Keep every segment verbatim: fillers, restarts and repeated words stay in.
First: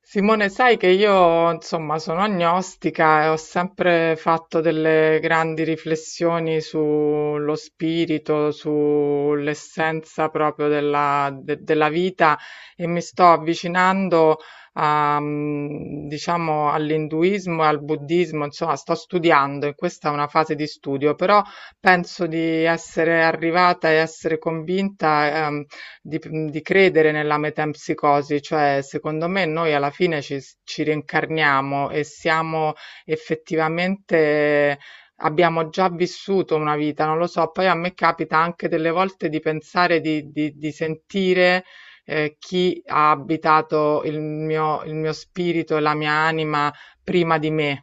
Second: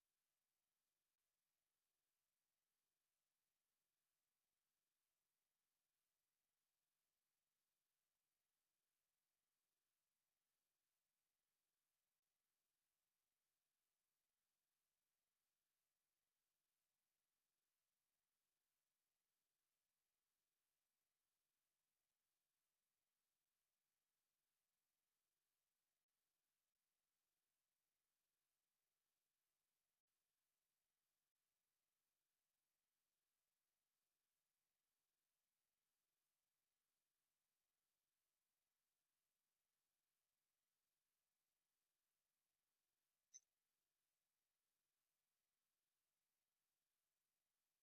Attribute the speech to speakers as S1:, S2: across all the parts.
S1: Simone, sai che io, insomma, sono agnostica e ho sempre fatto delle grandi riflessioni sullo spirito, sull'essenza proprio della, de- della vita e mi sto avvicinando a, mm, diciamo, all'induismo e al buddismo. Insomma, sto studiando e questa è una fase di studio, però penso di essere arrivata e essere convinta, ehm, di, di credere nella metempsicosi. Cioè, secondo me noi alla fine ci, ci rincarniamo e siamo effettivamente, abbiamo già vissuto una vita, non lo so. Poi a me capita anche delle volte di pensare, di, di- di sentire eh, chi ha abitato il mio, il mio spirito e la mia anima prima di me.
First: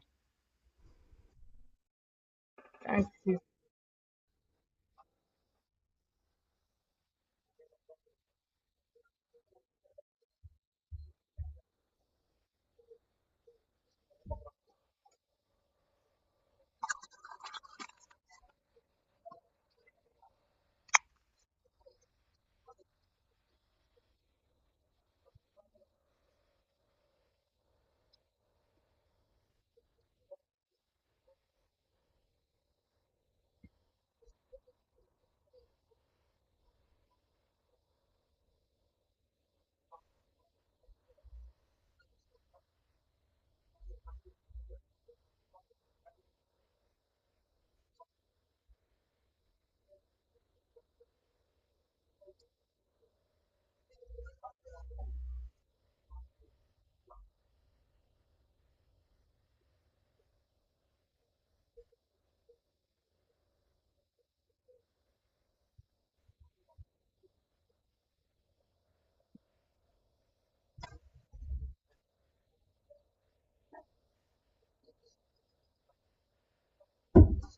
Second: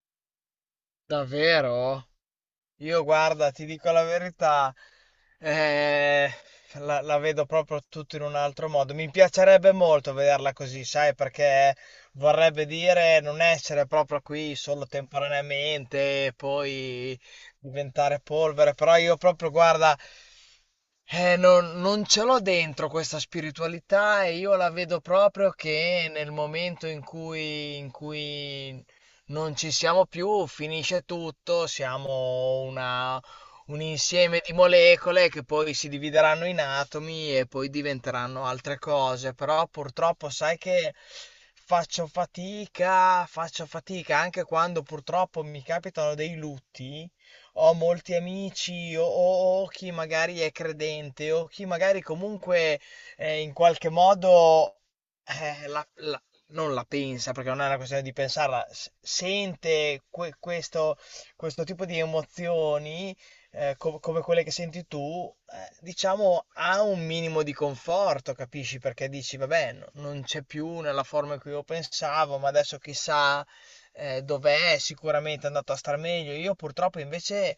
S2: Davvero? Io
S1: Eh sì.
S2: guarda, ti dico la verità, eh, la, la vedo proprio tutto in un altro modo. Mi piacerebbe molto vederla così, sai, perché vorrebbe dire non essere proprio qui solo temporaneamente e poi diventare polvere. Però io proprio, guarda, eh, non, non ce l'ho dentro questa spiritualità e io la vedo proprio che nel momento in cui, in cui non ci siamo più, finisce tutto, siamo una- un insieme di molecole che poi si divideranno in atomi e poi diventeranno altre cose, però purtroppo sai che faccio fatica, faccio fatica anche quando purtroppo mi capitano dei lutti. Ho molti amici o, o- o chi magari è credente o chi magari comunque eh, in qualche modo eh, la, non la pensa, perché non è una questione di pensarla, s- sente que- questo, questo tipo di emozioni, eh, co- come quelle che senti tu, eh, diciamo ha un minimo di conforto, capisci? Perché dici, vabbè, no- non c'è più nella forma in cui io pensavo, ma adesso chissà, eh, dov'è, sicuramente è andato a star meglio. Io purtroppo invece.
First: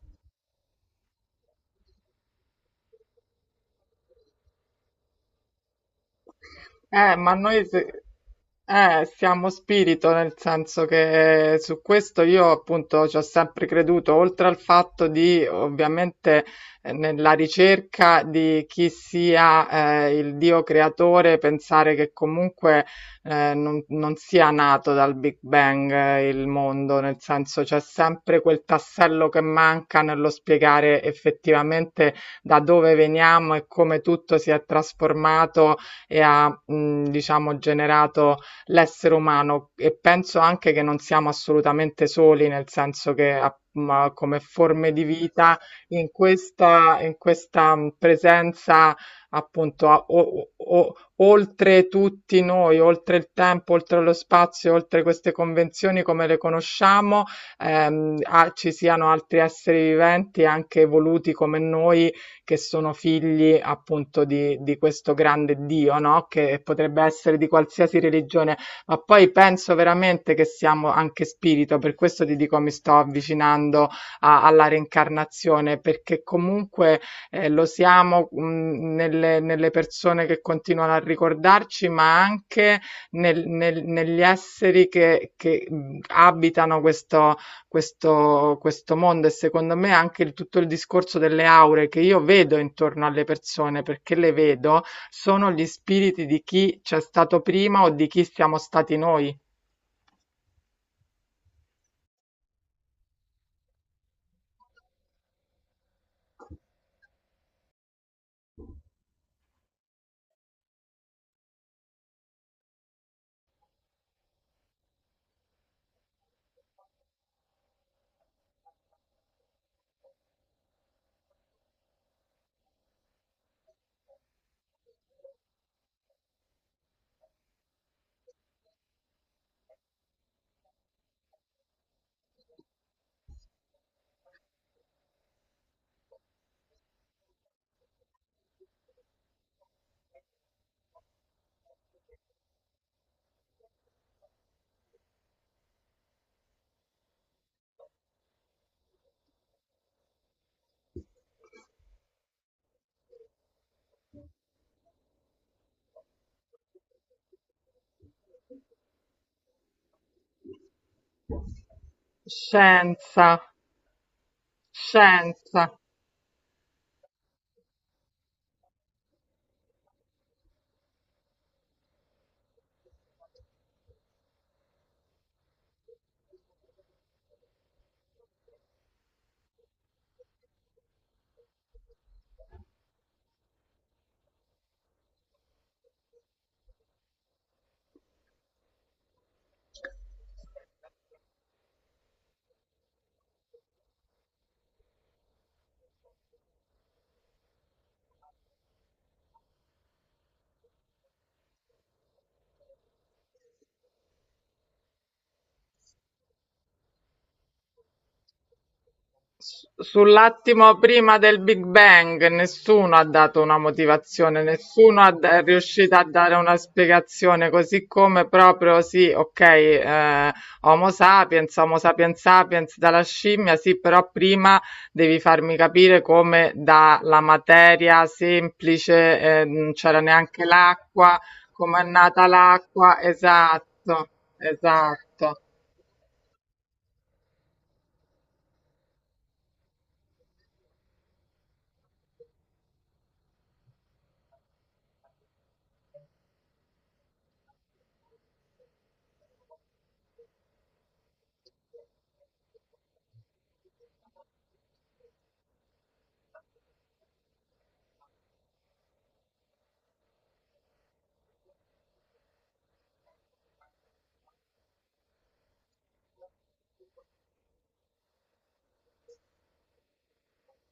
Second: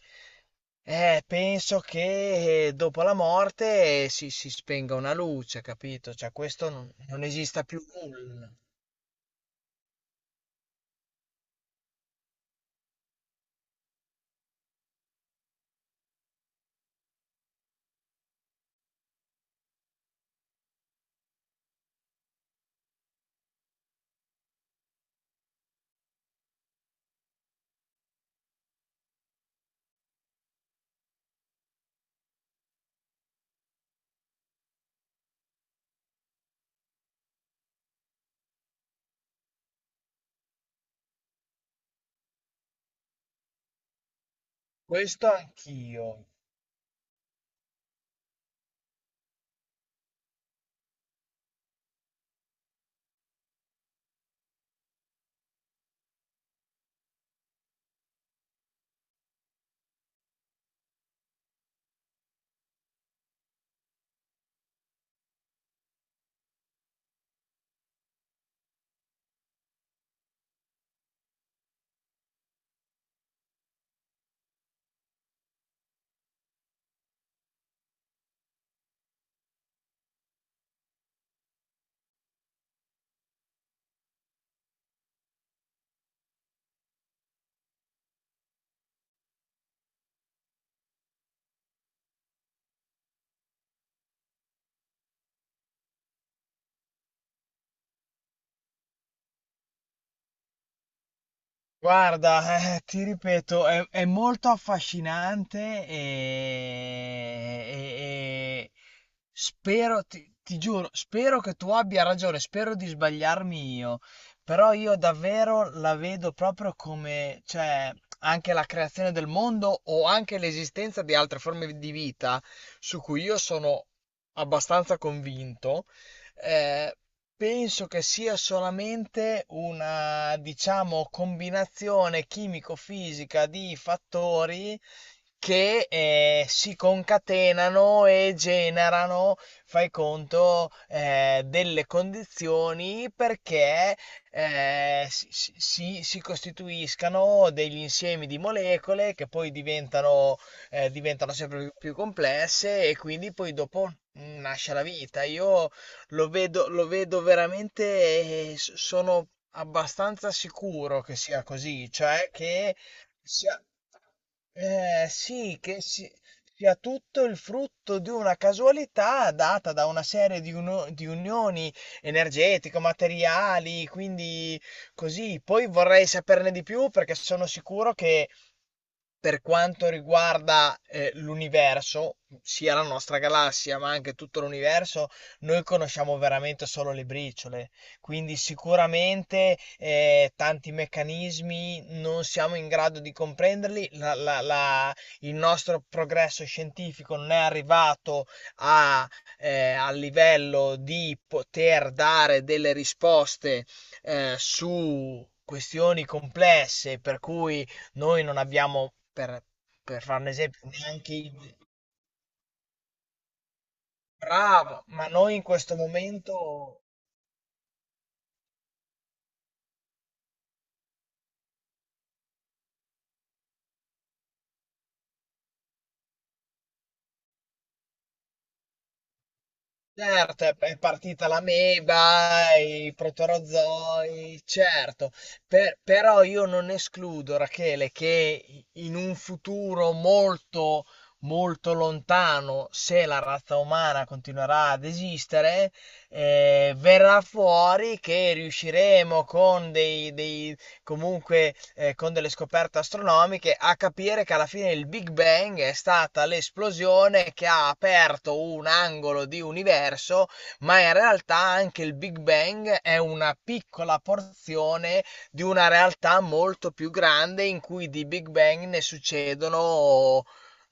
S2: Eh, penso che dopo la morte si, si spenga una luce, capito? Cioè, questo non,
S1: Eh,
S2: non
S1: ma
S2: esista
S1: noi
S2: più
S1: se-
S2: nulla.
S1: eh, siamo spirito, nel senso che su questo io appunto ci ho sempre creduto, oltre al fatto di ovviamente, eh, nella ricerca di chi sia, eh, il Dio creatore. Pensare che comunque eh, non, non sia nato dal Big Bang, eh, il mondo, nel senso c'è sempre quel tassello che manca nello spiegare effettivamente da dove veniamo e come tutto si è trasformato e ha, mh, diciamo, generato l'essere umano. E penso anche che non siamo assolutamente soli, nel senso che app- ma come forme di
S2: Questo
S1: vita in
S2: anch'io.
S1: questa, in questa mh, presenza, appunto a- o- o- o- oltre tutti noi, oltre il tempo, oltre lo spazio, oltre queste convenzioni come le conosciamo, ehm, ah, ci siano altri esseri viventi anche evoluti come noi, che sono figli appunto di, di questo grande Dio, no? Che potrebbe essere di qualsiasi religione. Ma poi penso veramente che siamo anche spirito, per questo ti dico mi sto avvicinando a- alla reincarnazione, perché comunque eh, lo siamo, mh, nelle, nelle persone che continuano a ricordarci, ma anche nel- nel- negli esseri che, che mh, abitano questo, questo, questo mondo. E secondo me anche il- tutto il discorso delle aure che io vedo intorno alle persone, perché le vedo, sono gli spiriti di chi c'è stato prima o di chi siamo stati noi.
S2: Guarda, eh, ti ripeto, è, è molto affascinante e, e- e spero, ti, ti giuro, spero che tu abbia ragione, spero di sbagliarmi io, però io davvero la vedo proprio come, cioè, anche la creazione del mondo o anche l'esistenza di altre forme di vita su cui io sono abbastanza convinto. Ehm, penso che sia solamente una, diciamo, combinazione chimico-fisica di fattori che eh, si concatenano e generano, fai conto, eh, delle condizioni perché eh, si, si- si- si costituiscano degli insiemi di molecole che poi diventano, eh, diventano sempre più, più complesse e quindi poi dopo mm, nasce la vita. Io lo vedo, lo vedo veramente e s- sono abbastanza sicuro che sia così, cioè che
S1: Scienza,
S2: sia, eh, sì,
S1: scienza.
S2: che si- sia tutto il frutto di una casualità data da una serie di, uno- di unioni energetiche, materiali, quindi così. Poi vorrei saperne di più perché sono sicuro che per quanto riguarda eh, l'universo, sia la nostra galassia, ma anche tutto l'universo, noi conosciamo veramente solo le briciole. Quindi sicuramente eh, tanti meccanismi non siamo in grado di comprenderli. La- la- la- il nostro progresso scientifico non è arrivato a, eh, al livello di poter dare delle risposte eh, su questioni complesse, per cui noi non abbiamo, per, per fare un esempio,
S1: Sull'attimo
S2: neanche
S1: prima del
S2: il.
S1: Big Bang nessuno ha dato una motivazione,
S2: Bravo,
S1: nessuno
S2: ma
S1: ha
S2: noi
S1: da- è
S2: in questo
S1: riuscito a dare una
S2: momento,
S1: spiegazione, così come proprio sì, ok, eh, Homo sapiens, Homo sapiens sapiens dalla scimmia, sì, però prima devi farmi capire come dalla materia semplice, eh, non c'era neanche
S2: certo, è è
S1: l'acqua,
S2: partita
S1: come è nata
S2: l'ameba, i
S1: l'acqua, esatto,
S2: protorozoi, certo,
S1: esatto.
S2: per- però io non escludo, Rachele, che in un futuro molto, molto lontano, se la razza umana continuerà ad esistere, eh, verrà fuori che riusciremo con dei, dei comunque eh, con delle scoperte astronomiche, a capire che alla fine il Big Bang è stata l'esplosione che ha aperto un angolo di universo, ma in realtà anche il Big Bang è una piccola porzione di una realtà molto più grande in cui di Big Bang ne succedono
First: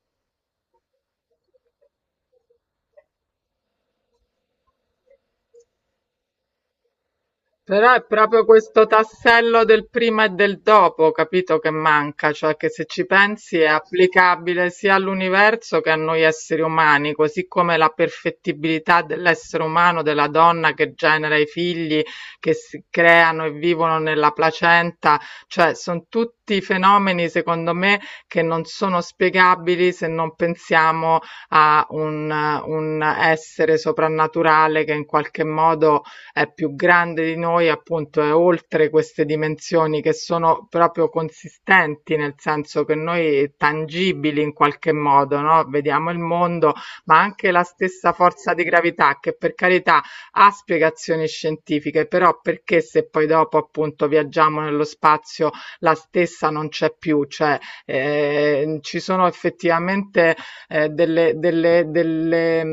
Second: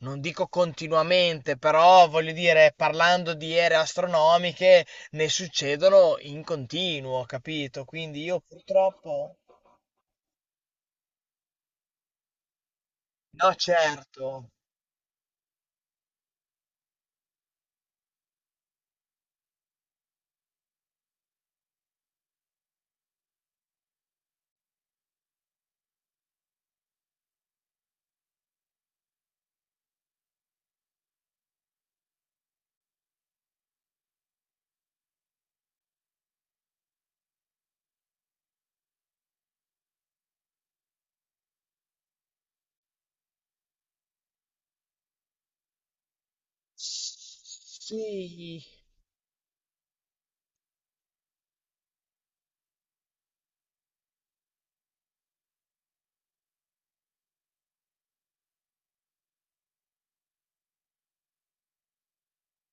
S2: non dico continuamente, però voglio dire, parlando di ere astronomiche, ne succedono in continuo, capito?
S1: Però è
S2: Quindi io
S1: proprio questo
S2: purtroppo.
S1: tassello del prima e del dopo, capito, che manca. Cioè, che se ci
S2: No,
S1: pensi è
S2: certo.
S1: applicabile sia all'universo che a noi esseri umani, così come la perfettibilità dell'essere umano, della donna che genera i figli, che si creano e vivono nella placenta. Cioè, sono tutti fenomeni, secondo me, che non sono spiegabili se non pensiamo a un, un essere soprannaturale che in qualche modo è più grande di noi, appunto è oltre queste dimensioni che sono proprio consistenti, nel senso che noi tangibili in qualche modo, no? Vediamo il mondo, ma anche la stessa forza
S2: Sì,
S1: di gravità, che per carità ha spiegazioni scientifiche, però perché se poi dopo appunto viaggiamo nello spazio la stessa non c'è più. Cioè, eh, ci sono effettivamente. eh, delle, delle, delle,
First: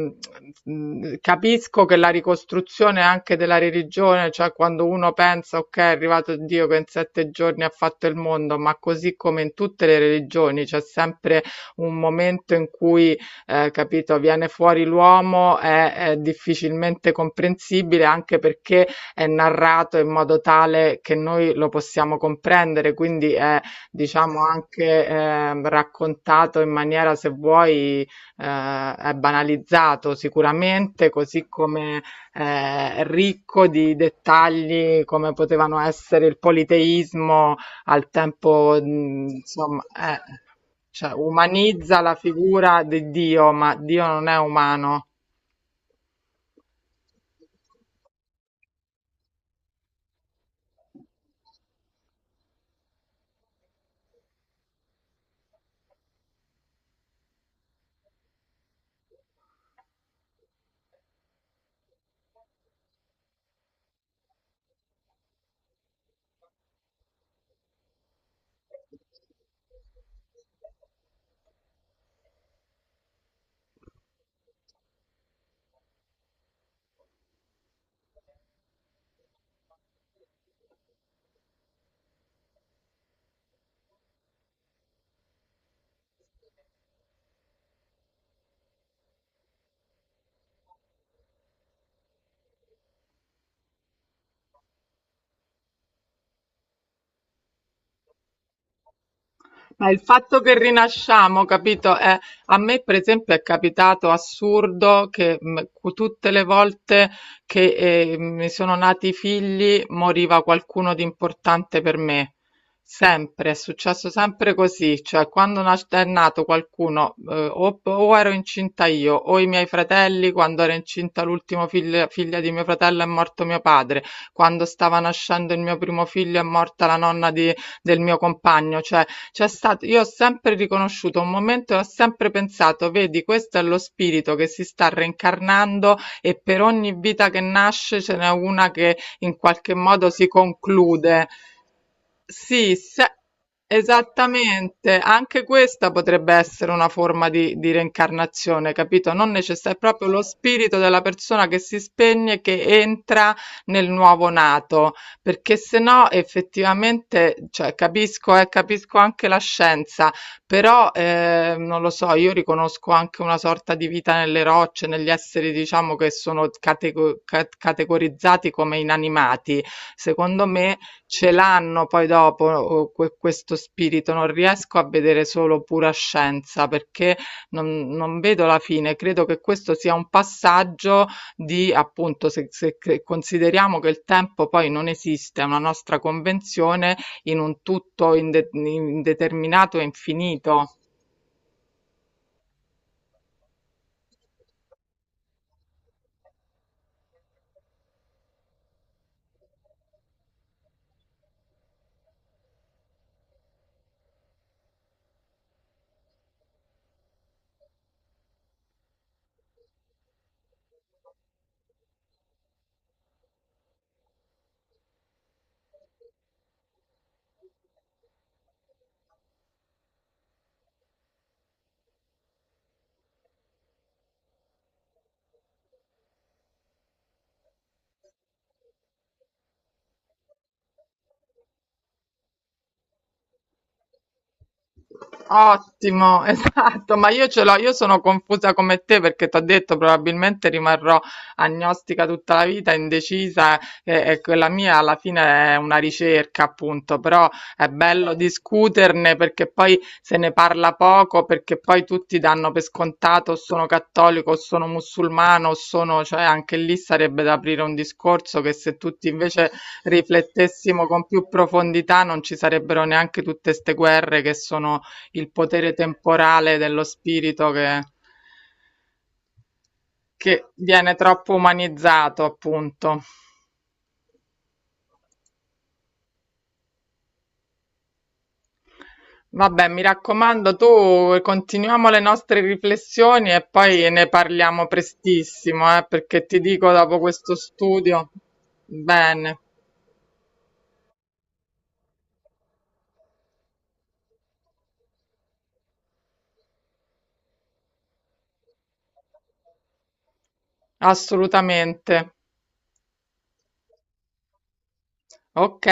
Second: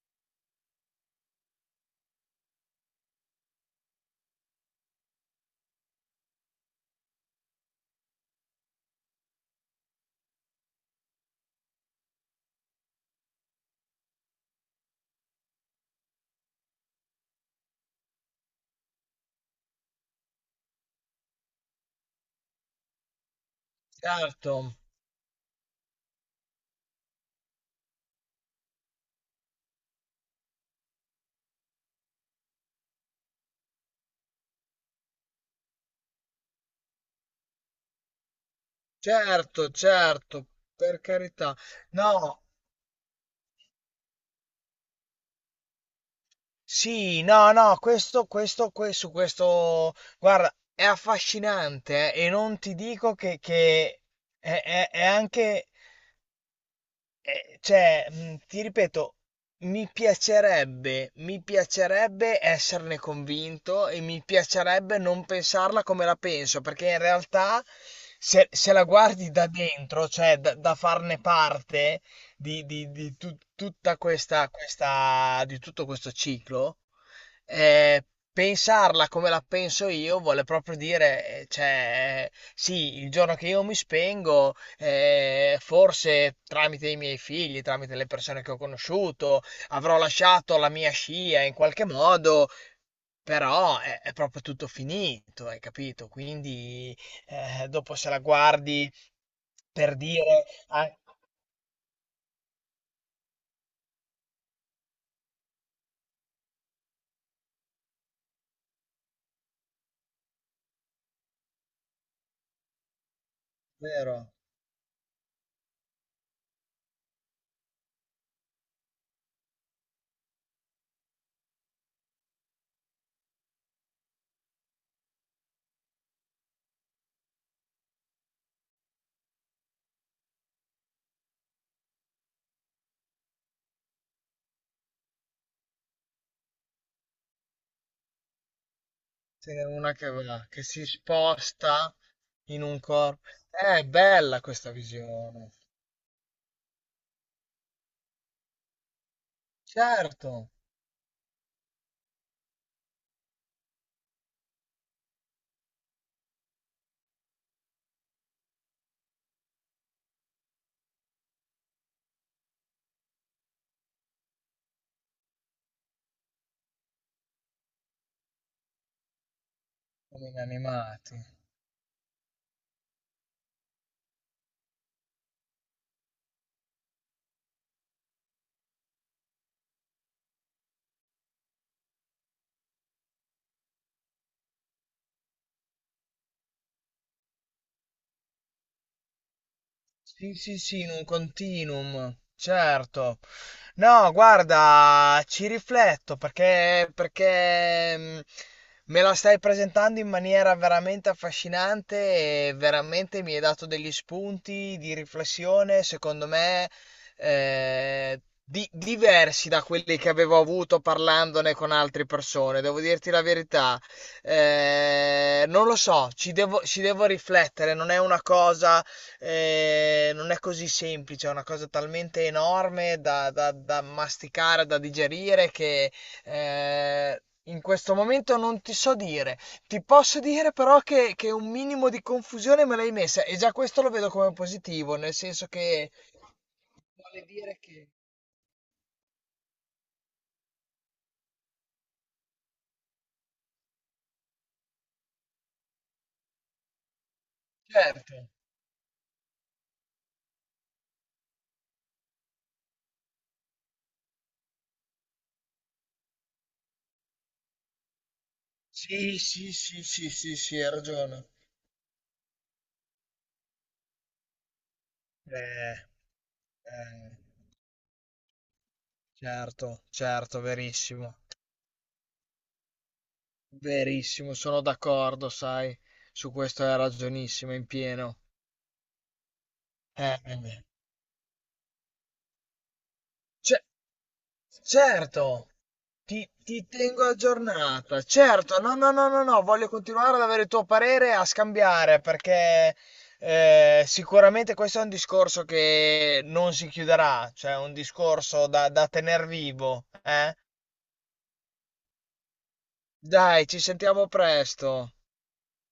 S1: mh, Capisco che la ricostruzione anche della religione, cioè quando uno pensa, ok, è arrivato Dio che in sette giorni ha fatto il mondo, ma così come in tutte le religioni c'è sempre un momento in cui, eh, capito, viene fuori l'uomo, è è difficilmente comprensibile, anche perché è narrato in modo tale che noi lo possiamo comprendere. Quindi è, diciamo
S2: certo,
S1: anche, ehm, raccontato in maniera, se vuoi, ehm, è banalizzato sicuramente, così come eh, ricco di dettagli come potevano essere il politeismo al tempo, mh,
S2: certo,
S1: insomma, eh,
S2: certo, per
S1: cioè,
S2: carità.
S1: umanizza la
S2: No,
S1: figura di Dio, ma Dio non è umano.
S2: sì, no, no, questo, questo, questo, questo, guarda, è affascinante, eh, e non ti dico che, che è, è- è anche. Ehm, cioè, mhmm, ti ripeto, mi piacerebbe mi piacerebbe esserne convinto e mi piacerebbe non pensarla come la penso, perché in realtà se se la guardi da dentro, cioè da da farne parte di di di tu tutta questa questa di tutto questo ciclo, eh, pensarla come la penso io vuole proprio dire, eh, cioè, eh, sì, il giorno che io mi spengo, eh, forse tramite i miei figli, tramite le persone che ho conosciuto, avrò lasciato la mia scia in qualche modo. Però è, è proprio tutto finito, hai capito? Quindi eh, dopo se la guardi
S1: Ma
S2: per
S1: il fatto
S2: dire.
S1: che
S2: Ah,
S1: rinasciamo, capito? Eh, a me, per esempio, è capitato assurdo che mh, cu- tutte le volte che eh, mi sono nati i figli moriva qualcuno di importante per me. Sempre, è successo
S2: vero.
S1: sempre così, cioè quando nas- è nato qualcuno, eh, o, o ero incinta io, o i miei fratelli. Quando ero incinta l'ultimo figlio- figlia di mio fratello è morto mio padre, quando stava nascendo il mio primo figlio è morta la nonna di- del mio compagno. Cioè, c'è stato, io ho sempre riconosciuto un momento e ho sempre pensato, vedi, questo è lo spirito che si sta reincarnando e per ogni vita che nasce ce n'è una che in
S2: Ce n'è
S1: qualche
S2: una
S1: modo
S2: che
S1: si
S2: va, che si
S1: conclude.
S2: sposta in
S1: Sì,
S2: un
S1: se
S2: corpo. È bella questa
S1: esattamente, anche
S2: visione.
S1: questa potrebbe essere una forma di, di reincarnazione, capito? Non necessario, è proprio lo
S2: Certo,
S1: spirito della persona che si spegne, che entra nel nuovo nato, perché se no effettivamente, cioè, capisco, eh, capisco anche la scienza, però eh, non lo so, io riconosco anche una sorta di vita nelle rocce, negli esseri, diciamo, che sono catego- ca- categorizzati come inanimati.
S2: come gli
S1: Secondo me
S2: animati.
S1: ce l'hanno poi dopo que- questo spirito, non riesco a vedere solo pura scienza perché non, non vedo la fine. Credo che questo sia un passaggio di, appunto, se, se che- consideriamo che il tempo poi non esiste, è una nostra convenzione, in un tutto inde- indeterminato e
S2: Sì, sì,
S1: infinito.
S2: sì, in un continuum, certo. No, guarda, ci rifletto perché, perché mm, me la stai presentando in maniera veramente affascinante e veramente mi hai dato degli spunti di riflessione, secondo me, eh, di- diversi da quelli che avevo avuto parlandone con altre persone, devo dirti la verità. Eh, non lo so, ci devo ci devo riflettere, non è una cosa eh, non è così semplice, è una cosa talmente enorme da, da- da masticare, da digerire, che eh, in questo momento non ti so dire. Ti posso dire però che, che un minimo di confusione me l'hai messa e già questo lo vedo come positivo, nel senso che
S1: Ottimo, esatto, ma
S2: vuole
S1: io ce l'ho,
S2: dire
S1: io
S2: che.
S1: sono confusa come te, perché ti ho detto probabilmente rimarrò agnostica tutta la vita, indecisa, e, e quella mia alla fine è una ricerca, appunto. Però è bello
S2: Certo,
S1: discuterne, perché poi se ne parla poco, perché poi tutti danno per scontato o sono cattolico o sono musulmano o sono, cioè anche lì sarebbe da aprire un discorso che se tutti
S2: sì,
S1: invece
S2: sì, sì, sì, sì, sì, hai
S1: riflettessimo con
S2: ragione.
S1: più profondità non ci sarebbero neanche tutte ste guerre, che sono il potere
S2: Eh,
S1: temporale dello
S2: eh,
S1: spirito che,
S2: certo, certo,
S1: che viene
S2: verissimo.
S1: troppo umanizzato, appunto.
S2: Verissimo, sono d'accordo, sai, su questo hai ragionissimo in pieno.
S1: Vabbè, mi
S2: Eh,
S1: raccomando,
S2: eh,
S1: tu continuiamo le nostre riflessioni e
S2: ce-
S1: poi ne parliamo
S2: certo,
S1: prestissimo, eh, perché
S2: ti,
S1: ti
S2: ti
S1: dico dopo
S2: tengo
S1: questo
S2: aggiornata,
S1: studio.
S2: certo, no, no, no, no,
S1: Bene,
S2: no, voglio continuare ad avere il tuo parere e a scambiare perché eh, sicuramente questo è un discorso che non si chiuderà, cioè è un discorso da, da tener vivo, eh?
S1: assolutamente.
S2: Dai, ci sentiamo presto.
S1: Ok.